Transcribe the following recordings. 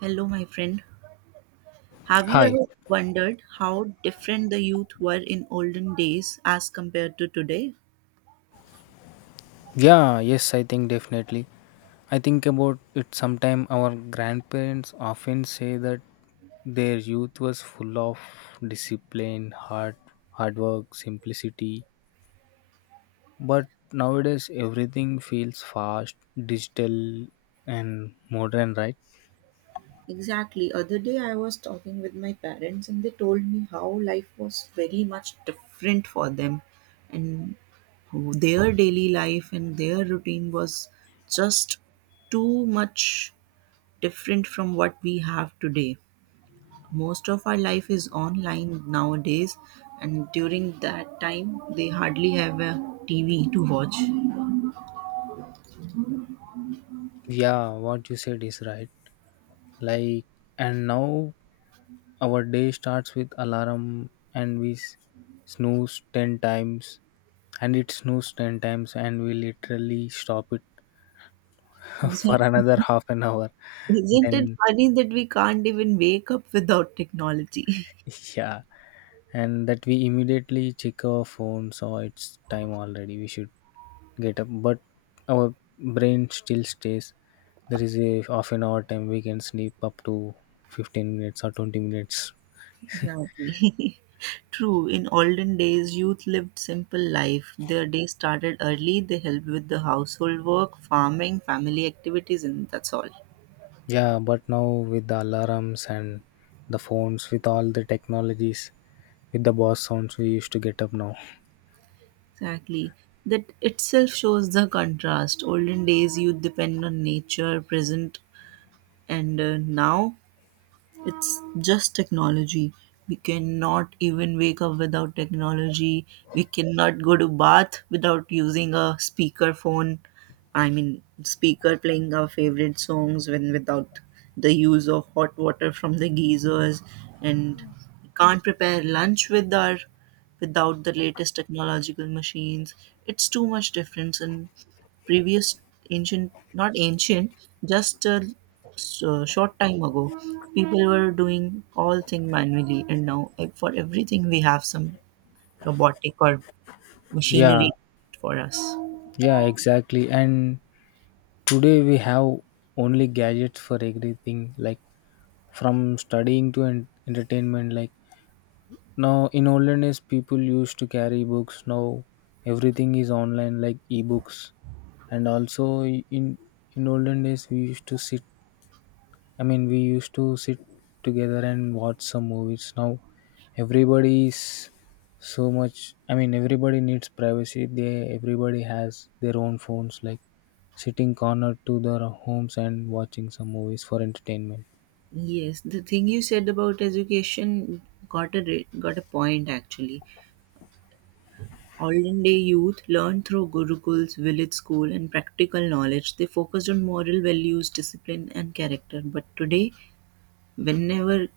Hello, my friend. Have you Hi. ever wondered how different the youth were in olden days as compared to today? Yeah, yes, I think definitely. I think about it sometime, our grandparents often say that their youth was full of discipline, hard work, simplicity. But nowadays everything feels fast, digital, and modern, right? Exactly. Other day I was talking with my parents and they told me how life was very much different for them and how their daily life and their routine was just too much different from what we have today. Most of our life is online nowadays, and during that time, they hardly have a TV to watch. Yeah, what you said is right. Like, and now our day starts with alarm and we snooze 10 times and it snows 10 times and we literally stop it for Exactly. another half an hour, Isn't it then funny that we can't even wake up without technology? yeah, and that we immediately check our phone, so it's time already, we should get up, but our brain still stays, there is a half an hour time we can sleep up to 15 minutes or 20 minutes. Exactly. True. In olden days, youth lived simple life. Their day started early. They helped with the household work, farming, family activities, and that's all. Yeah, but now with the alarms and the phones, with all the technologies, with the boss sounds we used to get up now. Exactly. That itself shows the contrast. Olden days, youth depend on nature. Present and now it's just technology. We cannot even wake up without technology. We cannot go to bath without using a speaker phone, I mean speaker playing our favorite songs, when without the use of hot water from the geysers, and we can't prepare lunch with our without the latest technological machines. It's too much difference in previous ancient, not ancient, just a short time ago, people were doing all thing manually, and now for everything we have some robotic or Yeah. machinery for us. Yeah, exactly. And today we have only gadgets for everything, like from studying to entertainment. Like now in olden days, people used to carry books. Now everything is online, like ebooks. And also in olden days, we used to sit, we used to sit together and watch some movies. Now, everybody is so much. I mean, everybody needs privacy. They, everybody has their own phones, like sitting cornered to their homes and watching some movies for entertainment. Yes, the thing you said about education got a point actually. Olden day youth learned through gurukuls, village school, and practical knowledge. They focused on moral values, discipline, and character. But today, whenever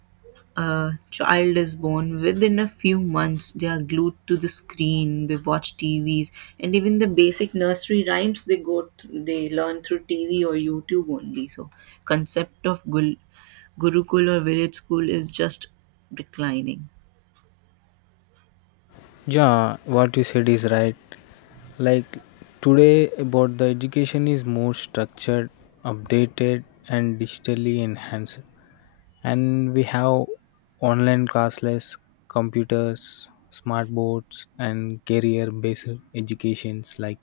a child is born, within a few months, they are glued to the screen, they watch TVs, and even the basic nursery rhymes they go through, they learn through TV or YouTube only. So, concept of Gurukul or village school is just declining. Yeah, what you said is right. Like today, about the education is more structured, updated, and digitally enhanced. And we have online classless, computers, smart boards, and career based educations. Like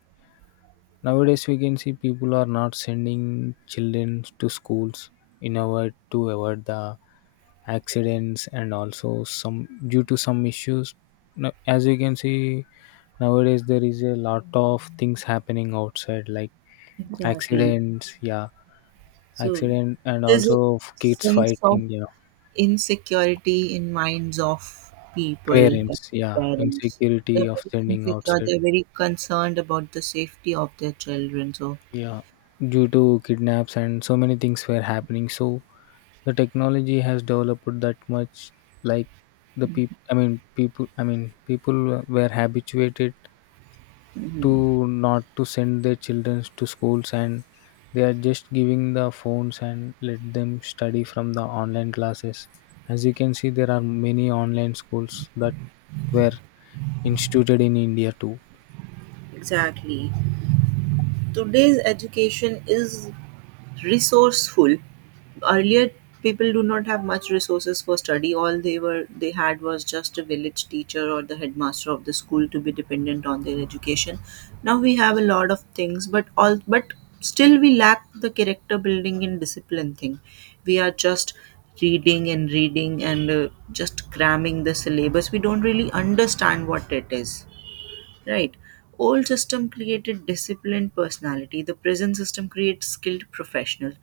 nowadays we can see people are not sending children to schools in order to avoid the accidents and also some due to some issues. No- As you can see, nowadays there is a lot of things happening outside, like Exactly. accidents, yeah, So, accident and there's a also kids sense of fighting, yeah. insecurity in minds of people, of Parents, yeah, parents. They're insecurity of very sending insecure. outside, They're very concerned about the safety of their children. So. yeah, due to kidnaps and so many things were happening. So the technology has developed that much, like the people. I mean, people were habituated Mhm. to not to send their children to schools, and they are just giving the phones and let them study from the online classes. As you can see, there are many online schools that were instituted in India too. Exactly. Today's education is resourceful. Earlier, people do not have much resources for study. All they were they had was just a village teacher or the headmaster of the school to be dependent on their education. Now we have a lot of things, but all but still we lack the character building and discipline thing. We are just reading and reading and just cramming the syllabus. We don't really understand what it is, right? Old system created disciplined personality, the present system creates skilled professional.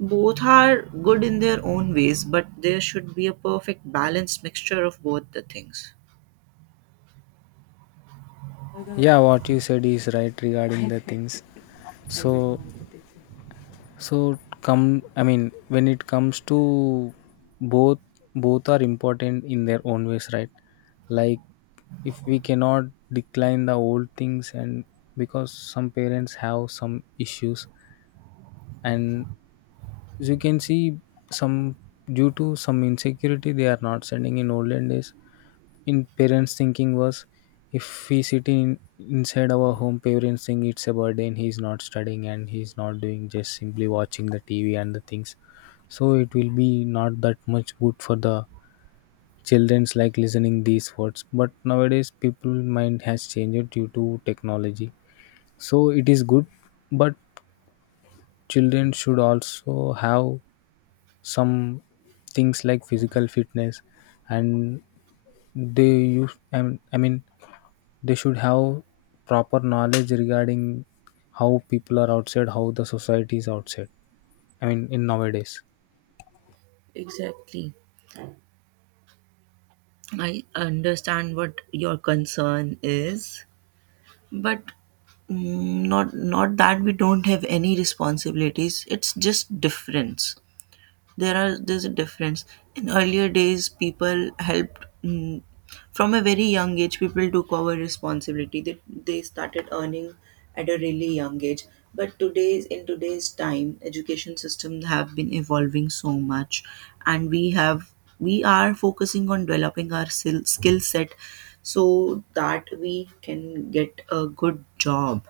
Both are good in their own ways, but there should be a perfect balanced mixture of both the things. Yeah, what you said is right regarding the things. So so come I mean, when it comes to both, both are important in their own ways, right? Like, if we cannot decline the old things, and because some parents have some issues, and as you can see, some, due to some insecurity, they are not sending. In olden days, in parents thinking was, if we sit in inside our home, parents think it's a burden, he's not studying and he's not doing, just simply watching the TV and the things, so it will be not that much good for the children's, like listening these words. But nowadays people mind has changed due to technology, so it is good, but children should also have some things like physical fitness, and they use, I mean, they should have proper knowledge regarding how people are outside, how the society is outside, I mean, in nowadays. Exactly. I understand what your concern is, but not that we don't have any responsibilities. It's just difference. There are there's a difference in earlier days. People helped, from a very young age people took over responsibility, they started earning at a really young age. But today's time education system have been evolving so much, and we have we are focusing on developing our skill set so that we can get a good job.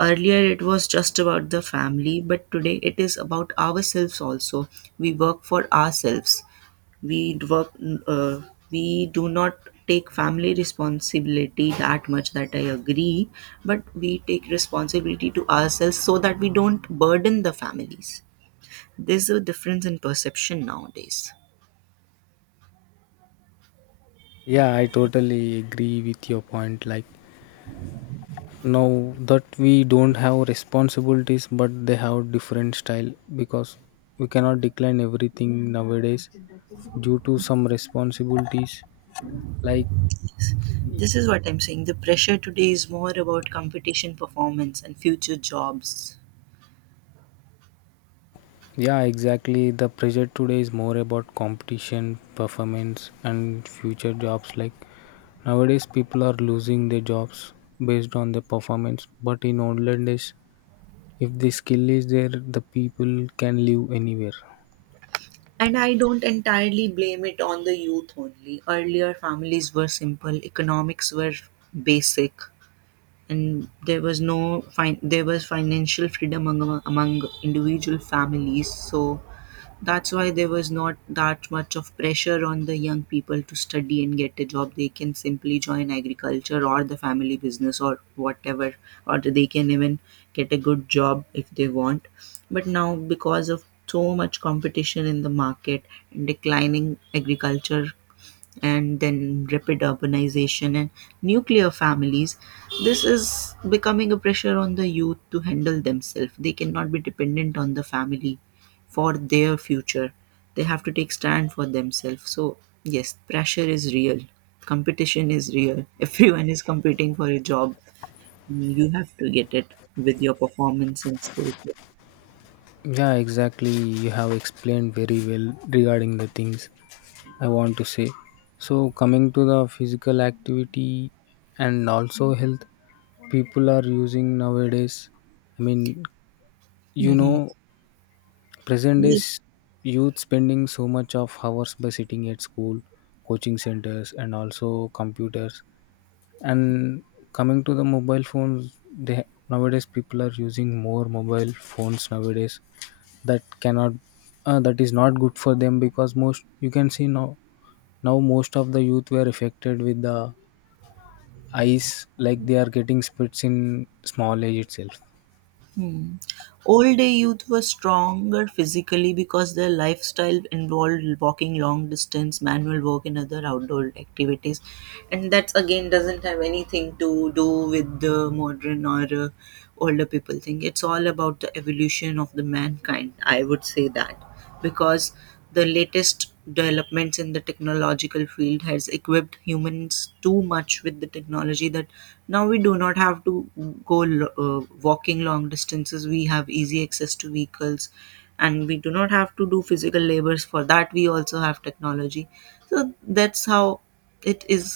Earlier, it was just about the family, but today it is about ourselves also. We work for ourselves. Work. Uh, we do not take family responsibility that much. That I agree, but we take responsibility to ourselves so that we don't burden the families. There's a difference in perception nowadays. Yeah, I totally agree with your point. Like, now that we don't have responsibilities, but they have different style, because we cannot decline everything nowadays due to some responsibilities, like, This is what I'm saying. The pressure today is more about competition, performance, and future jobs. yeah, exactly, the pressure today is more about competition, performance, and future jobs. Like, nowadays people are losing their jobs based on their performance, but in olden days, if the skill is there, the people can live anywhere. And I don't entirely blame it on the youth only. Earlier, families were simple, economics were basic, and there was no there was financial freedom among individual families. So that's why there was not that much of pressure on the young people to study and get a job. They can simply join agriculture or the family business or whatever, or they can even get a good job if they want. But now, because of so much competition in the market, and declining agriculture, and then rapid urbanization and nuclear families, this is becoming a pressure on the youth to handle themselves. They cannot be dependent on the family for their future. They have to take stand for themselves. So yes, pressure is real, competition is real. Everyone is competing for a job. You have to get it with your performance and skill. Yeah, exactly. You have explained very well regarding the things I want to say. So, coming to the physical activity and also health, people are using nowadays. I mean, you Hmm. know, present Yes. days youth spending so much of hours by sitting at school, coaching centers, and also computers. And coming to the mobile phones, they, nowadays people are using more mobile phones nowadays, that cannot, that is not good for them, because most, you can see now, now most of the youth were affected with the eyes, like they are getting splits in small age itself. Hmm. Old day youth were stronger physically because their lifestyle involved walking long distance, manual work, and other outdoor activities. And that again doesn't have anything to do with the modern or older people thing. It's all about the evolution of the mankind. I would say that because the latest developments in the technological field has equipped humans too much with the technology that now we do not have to go walking long distances. We have easy access to vehicles, and we do not have to do physical labors. For that we also have technology. So that's how it is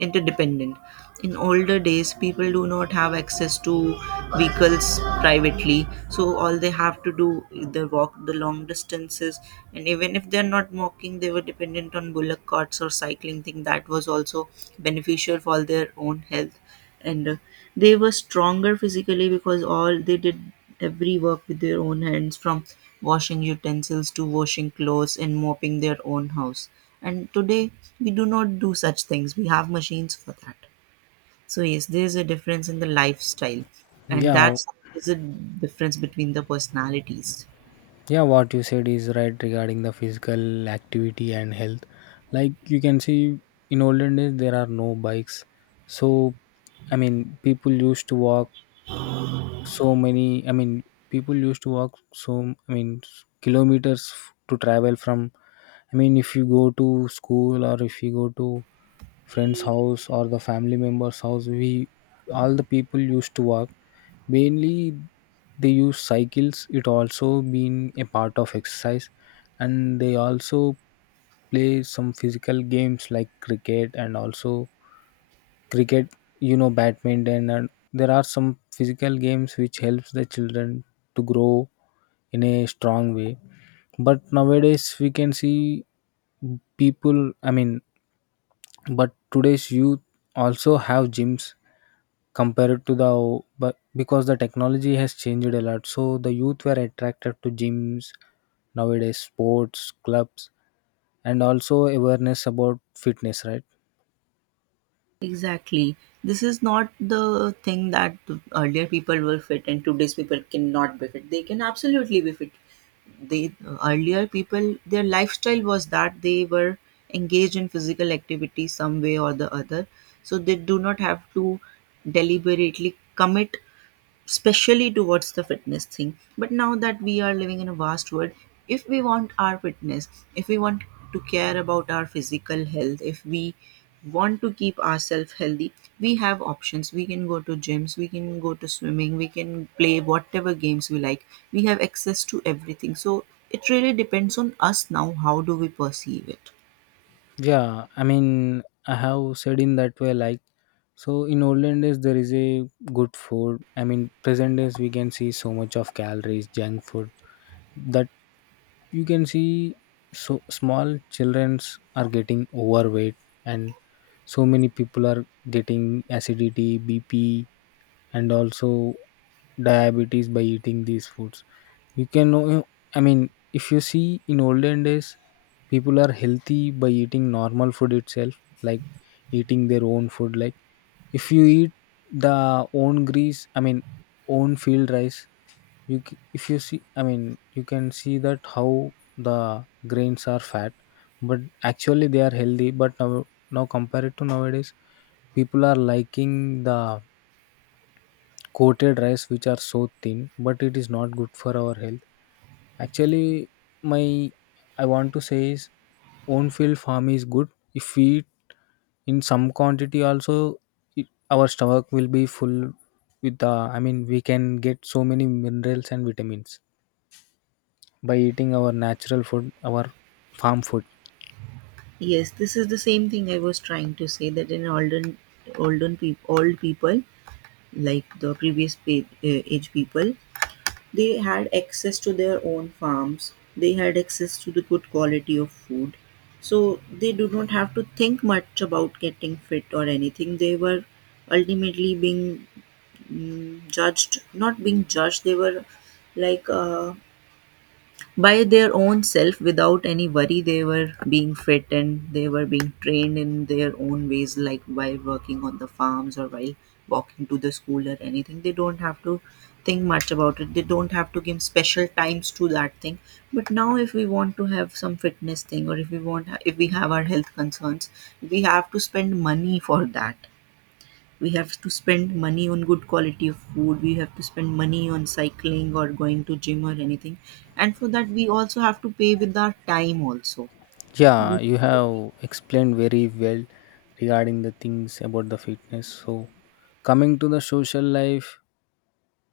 interdependent. In older days, people do not have access to vehicles privately, so all they have to do, they walk the long distances, and even if they're not walking, they were dependent on bullock carts or cycling thing. That was also beneficial for their own health, and they were stronger physically because all they did every work with their own hands, from washing utensils to washing clothes and mopping their own house. And today we do not do such things, we have machines for that. So yes, there is a difference in the lifestyle, and Yeah, that's there's a difference between the personalities. yeah, what you said is right regarding the physical activity and health. Like you can see, in olden days there are no bikes. So, I mean people used to walk so many, I mean, people used to walk so, I mean kilometers to travel from, I mean if you go to school or if you go to friend's house or the family member's house, we, all the people used to walk. Mainly they use cycles, it also been a part of exercise, and they also play some physical games like cricket and also cricket you know, badminton, and there are some physical games which helps the children to grow in a strong way. But nowadays we can see people, I mean, but today's youth also have gyms compared to the, but because the technology has changed a lot, so the youth were attracted to gyms nowadays, sports clubs, and also awareness about fitness, right? Exactly. This is not the thing that earlier people were fit and today's people cannot be fit. They can absolutely be fit. They Earlier people, their lifestyle was that they were engaged in physical activity some way or the other. So they do not have to deliberately commit especially towards the fitness thing. But now that we are living in a vast world, if we want our fitness, if we want to care about our physical health, if we want to keep ourselves healthy, we have options. We can go to gyms, we can go to swimming, we can play whatever games we like. We have access to everything. So it really depends on us now how do we perceive it. Yeah, I mean I have said in that way. Like, so in olden days there is a good food, I mean present days we can see so much of calories, junk food, that you can see so small childrens are getting overweight, and so many people are getting acidity, bp, and also diabetes by eating these foods, you can know. I mean, if you see in olden days, people are healthy by eating normal food itself, like eating their own food. Like, if you eat the own grease, I mean own field rice, if you see, I mean, you can see that how the grains are fat, but actually they are healthy. But now, now compared to nowadays, people are liking the coated rice which are so thin, but it is not good for our health. Actually, my, I want to say is, own field farm is good, if we eat in some quantity also it, our stomach will be full with the, I mean, we can get so many minerals and vitamins by eating our natural food, our farm food. Yes, this is the same thing I was trying to say, that in old people, like the previous age people, they had access to their own farms, they had access to the good quality of food, so they do not have to think much about getting fit or anything. They were ultimately being judged, not being judged, they were like, by their own self, without any worry they were being fit, and they were being trained in their own ways, like while working on the farms or while walking to the school or anything. They don't have to think much about it, they don't have to give special times to that thing. But now if we want to have some fitness thing, or if we want, if we have our health concerns, we have to spend money for that. We have to spend money on good quality of food, we have to spend money on cycling or going to gym or anything. And for that we also have to pay with our time also. Yeah, We- you have explained very well regarding the things about the fitness. So, coming to the social life,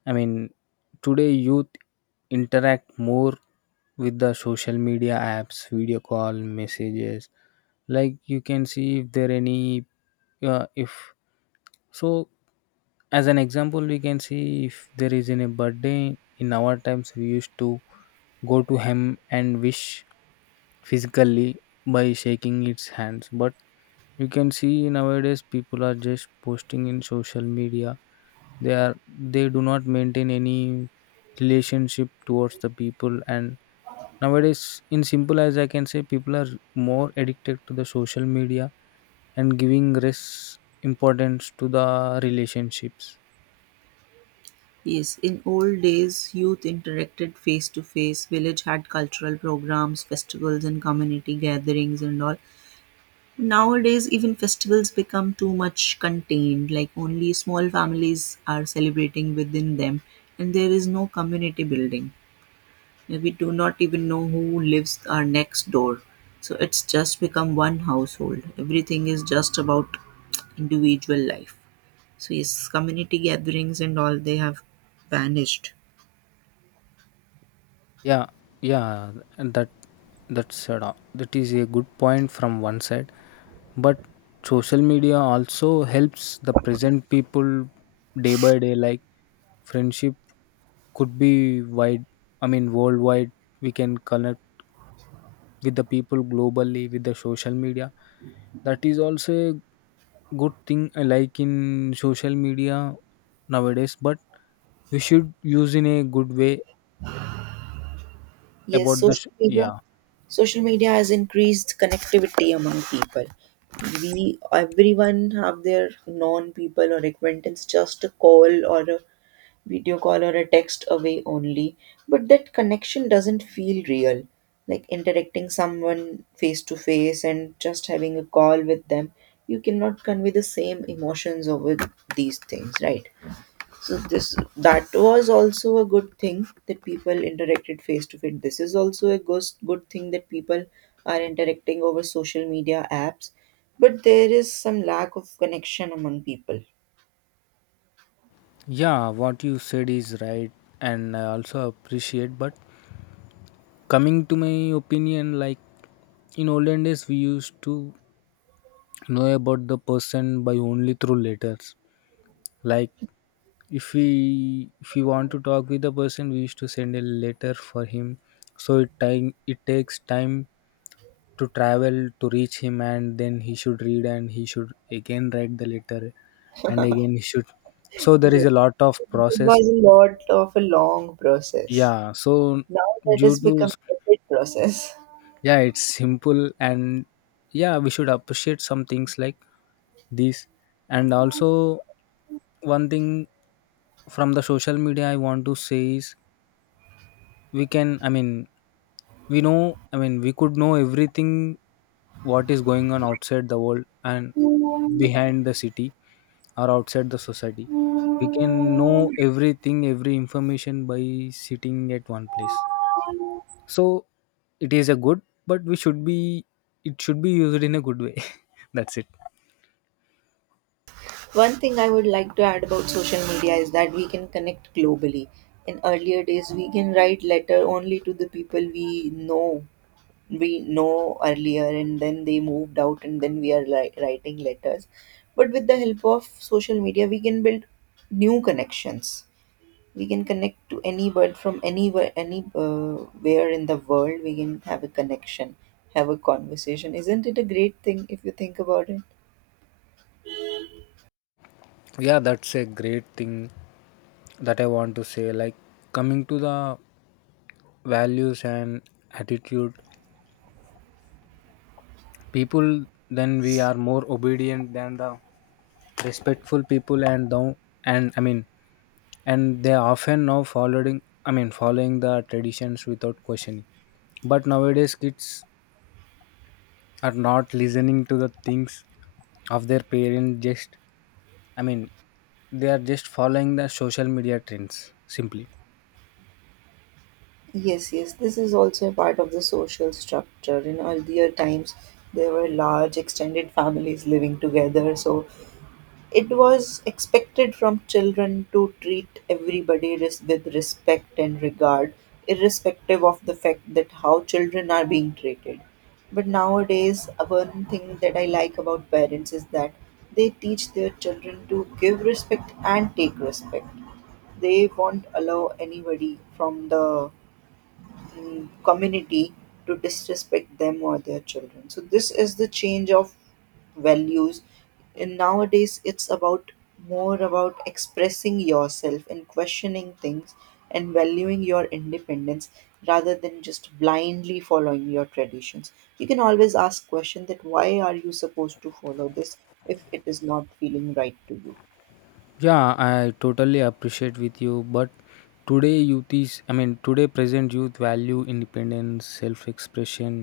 I mean, today youth interact more with the social media apps, video call, messages. Like you can see if there any, if, so, as an example we can see, if there is in a birthday, in our times we used to go to him and wish physically by shaking its hands, but you can see nowadays people are just posting in social media, they, are they do not maintain any relationship towards the people, and nowadays in simple as I can say, people are more addicted to the social media and giving risks, importance to the relationships. yes, in old days youth interacted face to face. Village had cultural programs, festivals, and community gatherings and all. Nowadays even festivals become too much contained, like only small families are celebrating within them, and there is no community building. We do not even know who lives our next door. So it's just become one household, everything is just about individual life. So yes, community gatherings and all, they have vanished. Yeah, yeah, and that is a good point from one side, but social media also helps the present people day by day. Like friendship could be wide, I mean worldwide. We can connect with the people globally with the social media. That is also a good thing. I like in social media nowadays, but you should use in a good way Yes, about the social media. yeah. Social media has increased connectivity among people. We, everyone have their known people or acquaintance just a call or a video call or a text away only, but that connection doesn't feel real like interacting someone face to face. And just having a call with them, you cannot convey the same emotions over these things, right? So this, that was also a good thing that people interacted face to face. This is also a good thing that people are interacting over social media apps, but there is some lack of connection among people. Yeah, what you said is right, and I also appreciate. But coming to my opinion, like in olden days we used to know about the person by only through letters. Like, if we, if we want to talk with the person, we used to send a letter for him, so it time it takes time to travel to reach him, and then he should read, and he should again write the letter, and again he should, so there is Yes. a lot of It process. was a lot of a long process. Yeah, so Now that due has to, become a big process. yeah it's simple. And yeah, we should appreciate some things like this. And also one thing from the social media I want to say is, we can, I mean we know, I mean we could know everything what is going on outside the world, and behind the city or outside the society, we can know everything, every information, by sitting at one place. So it is a good, but we should be, it should be used in a good way. That's it. One thing I would like to add about social media is that we can connect globally. In earlier days, we can write letter only to the people we know earlier, and then they moved out, and then we are writing letters. But with the help of social media, we can build new connections. We can connect to any bird from anywhere, any where in the world. We can have a connection, have a conversation. Isn't it a great thing if you think about it? Yeah, that's a great thing that I want to say. Like, coming to the values and attitude, people then, we are more obedient than the, respectful people and the, and I mean, and they often now following, I mean following the traditions without questioning, but nowadays kids are not listening to the things of their parents, just, I mean, they are just following the social media trends simply. Yes, yes, this is also a part of the social structure. In earlier times, there were large extended families living together, so it was expected from children to treat everybody with respect and regard, irrespective of the fact that how children are being treated. But nowadays, one thing that I like about parents is that they teach their children to give respect and take respect. They won't allow anybody from the community to disrespect them or their children. So this is the change of values. And nowadays, it's about more about expressing yourself and questioning things and valuing your independence rather than just blindly following your traditions. You can always ask question that why are you supposed to follow this if it is not feeling right to you. Yeah, I totally appreciate with you, but today youth is, I mean today present youth value independence, self-expression,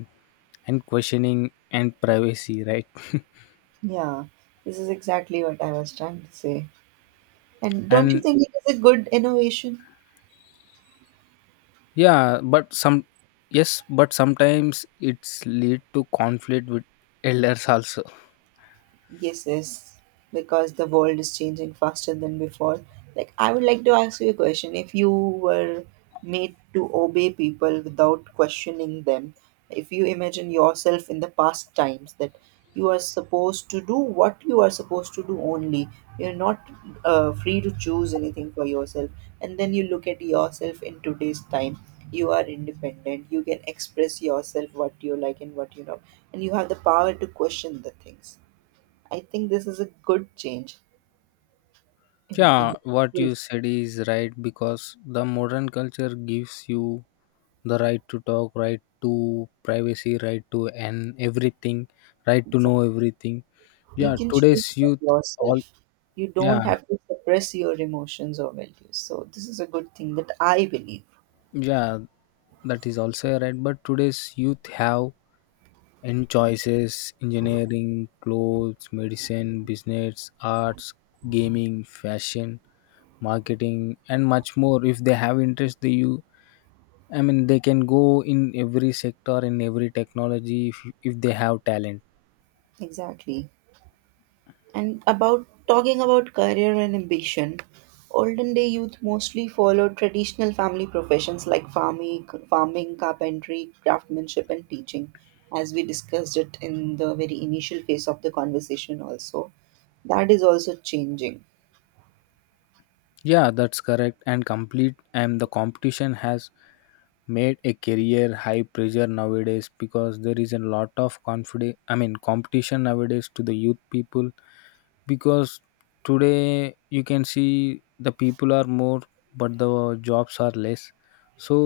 and questioning and privacy, right? Yeah, this is exactly what I was trying to say. And don't you And, think it is a good innovation? yeah but some, yes but sometimes it's lead to conflict with elders also. Yes, yes, because the world is changing faster than before. Like, I would like to ask you a question. If you were made to obey people without questioning them, if you imagine yourself in the past times that you are supposed to do what you are supposed to do only, you're not free to choose anything for yourself, and then you look at yourself in today's time. You are independent, you can express yourself what you like and what you know, and you have the power to question the things. I think this is a good change in Yeah, what you individuals. said is right, because the modern culture gives you the right to talk, right to privacy, right to and everything, right to know everything. You Yeah, can today's choose for youth all. yourself. You Yeah, don't have to suppress your emotions or values. So this is a good thing that I believe. yeah, that is also right, but today's youth have in choices: engineering, clothes, medicine, business, arts, gaming, fashion, marketing, and much more. If they have interest, they you I mean they can go in every sector, in every technology if they have talent. Exactly. And about talking about career and ambition, olden day youth mostly followed traditional family professions like farming, carpentry, craftsmanship, and teaching, as we discussed it in the very initial phase of the conversation also. That is also changing. Yeah, that's correct and complete, and the competition has made a career high pressure nowadays because there is a lot of confidence I mean competition nowadays to the youth people. Because today you can see the people are more but the jobs are less. so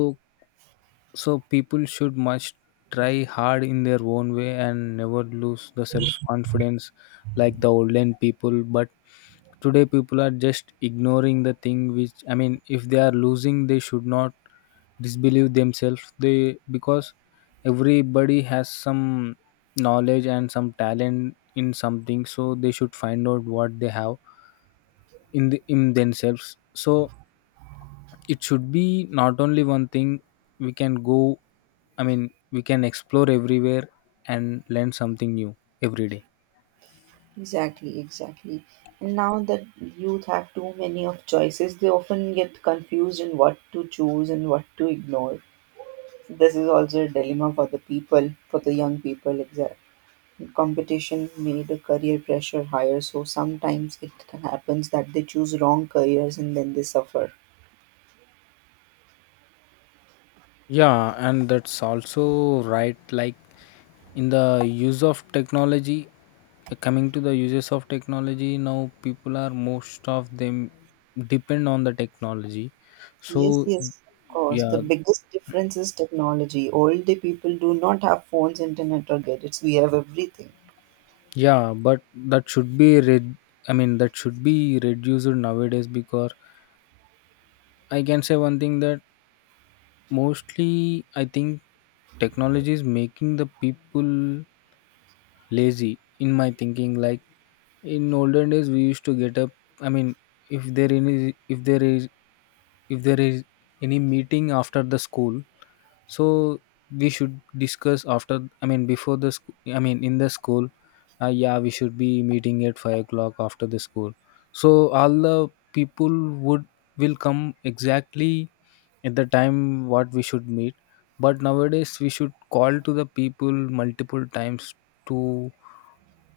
so people should must try hard in their own way and never lose the self confidence like the olden people. But today people are just ignoring the thing which, I mean, if they are losing, they should not disbelieve themselves, they because everybody has some knowledge and some talent in something, so they should find out what they have in themselves. So it should be not only one thing. We can go, I mean, we can explore everywhere and learn something new every day. Exactly, exactly. And now that youth have too many of choices, they often get confused in what to choose and what to ignore. This is also a dilemma for the people, for the young people. Exactly. Competition made the career pressure higher, so sometimes it happens that they choose wrong careers and then they suffer. Yeah, and that's also right. Like in the use of technology, coming to the uses of technology, now people, are most of them, depend on the technology. Yes, So yes, of course. The yeah. biggest difference is technology. Older people do not have phones, internet, or gadgets. We have everything. Yeah, but that should be red I mean that should be reduced nowadays, because I can say one thing: that mostly, I think, technology is making the people lazy, in my thinking. Like in olden days we used to get up. I mean, if there any if there is if there is any meeting after the school, so we should discuss after, I mean, before the school, I mean in the school, yeah, we should be meeting at 5 o'clock after the school. So all the people would will come exactly at the time what we should meet. But nowadays we should call to the people multiple times to,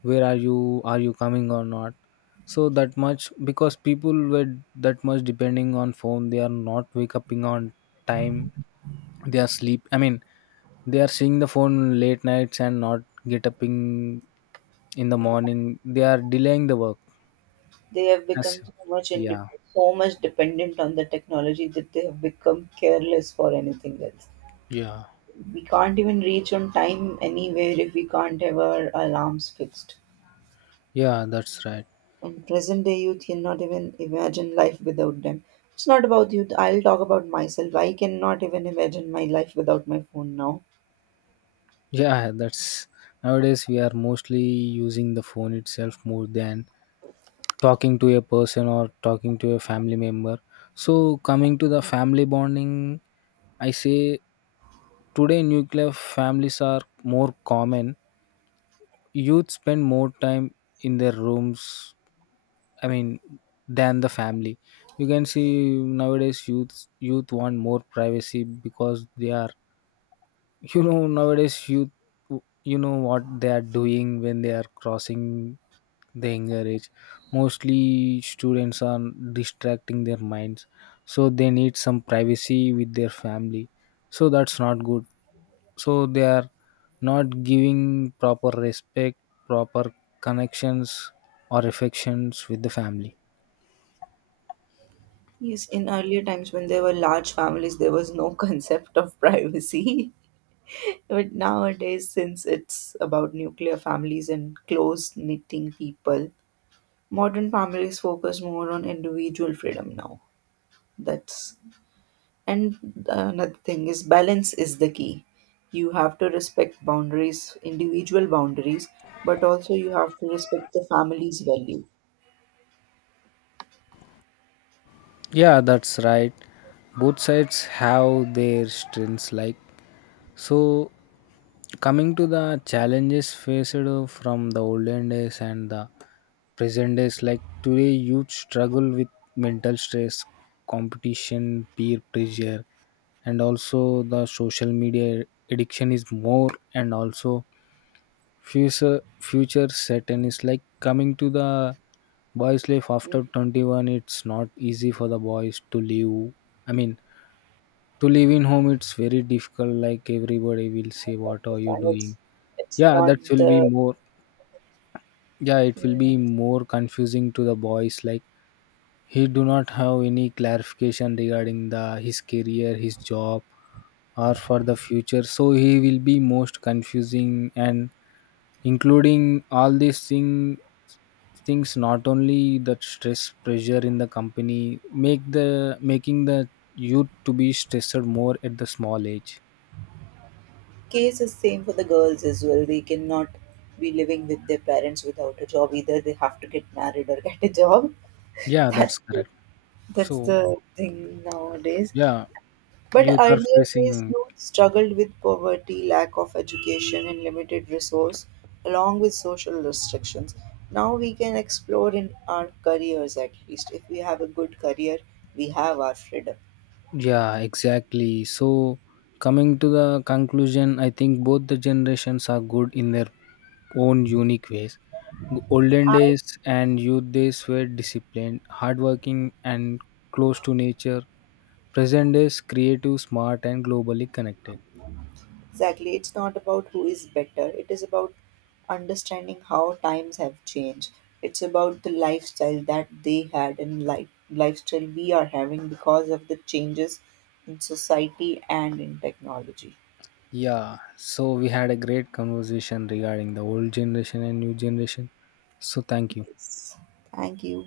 where are you, are you coming or not? So that much, because people were that much depending on phone, they are not wake up on time. They are sleep I mean they are seeing the phone late nights and not get up in the morning. They are delaying the work. They have As, become so much yeah. so much dependent on the technology that they have become careless for anything else. Yeah. We can't even reach on time anywhere if we can't have our alarms fixed. Yeah, that's right. And present day youth cannot even imagine life without them. It's not about youth. I'll talk about myself. I cannot even imagine my life without my phone now. Yeah, that's, nowadays we are mostly using the phone itself more than talking to a person or talking to a family member. So coming to the family bonding, I say today nuclear families are more common. Youth spend more time in their rooms, I mean, than the family. You can see nowadays youth want more privacy because they are you know nowadays youth, you know what they are doing when they are crossing the younger age. Mostly students are distracting their minds, so they need some privacy with their family. So that's not good. So they are not giving proper respect, proper connections or affections with the family. Yes, in earlier times when there were large families, there was no concept of privacy. But nowadays, since it's about nuclear families and close knitting people, modern families focus more on individual freedom now. That's and another thing is balance is the key. You have to respect boundaries, individual boundaries, but also you have to respect the family's value. Yeah, that's right. Both sides have their strengths. Like so, coming to the challenges faced from the olden days and the present days. Like today, youth struggle with mental stress, competition, peer pressure, and also the social media addiction is more, and also future certain is, like, coming to the boys life You after 21, it's not easy for the boys to live, I mean, to live in home. It's very difficult. Like everybody will say, what are you understand doing? it's Yeah, not that will be the— more, yeah, it will be Yeah. more confusing to the boys. Like, he do not have any clarification regarding the his career, his job, or for the future, so he will be most confusing. And including all these things, not only that, stress pressure in the company make the making the youth to be stressed more at the small age. Case is same for the girls as well. They cannot be living with their parents without a job either. They have to get married or get a job. Yeah, That's that's the, correct. that's So the thing nowadays. yeah, But youth are earlier days, facing. youth struggled with poverty, lack of education, and limited resource, along with social restrictions. Now we can explore in our careers at least. If we have a good career, we have our freedom. Yeah, exactly. So coming to the conclusion, I think both the generations are good in their own unique ways. Olden I— days and youth days were disciplined, hardworking, and close to nature. Present is creative, smart, and globally connected. Exactly. It's not about who is better. It is about understanding how times have changed. It's about the lifestyle that they had and lifestyle we are having because of the changes in society and in technology. Yeah, so we had a great conversation regarding the old generation and new generation. So, thank you. Yes. Thank you.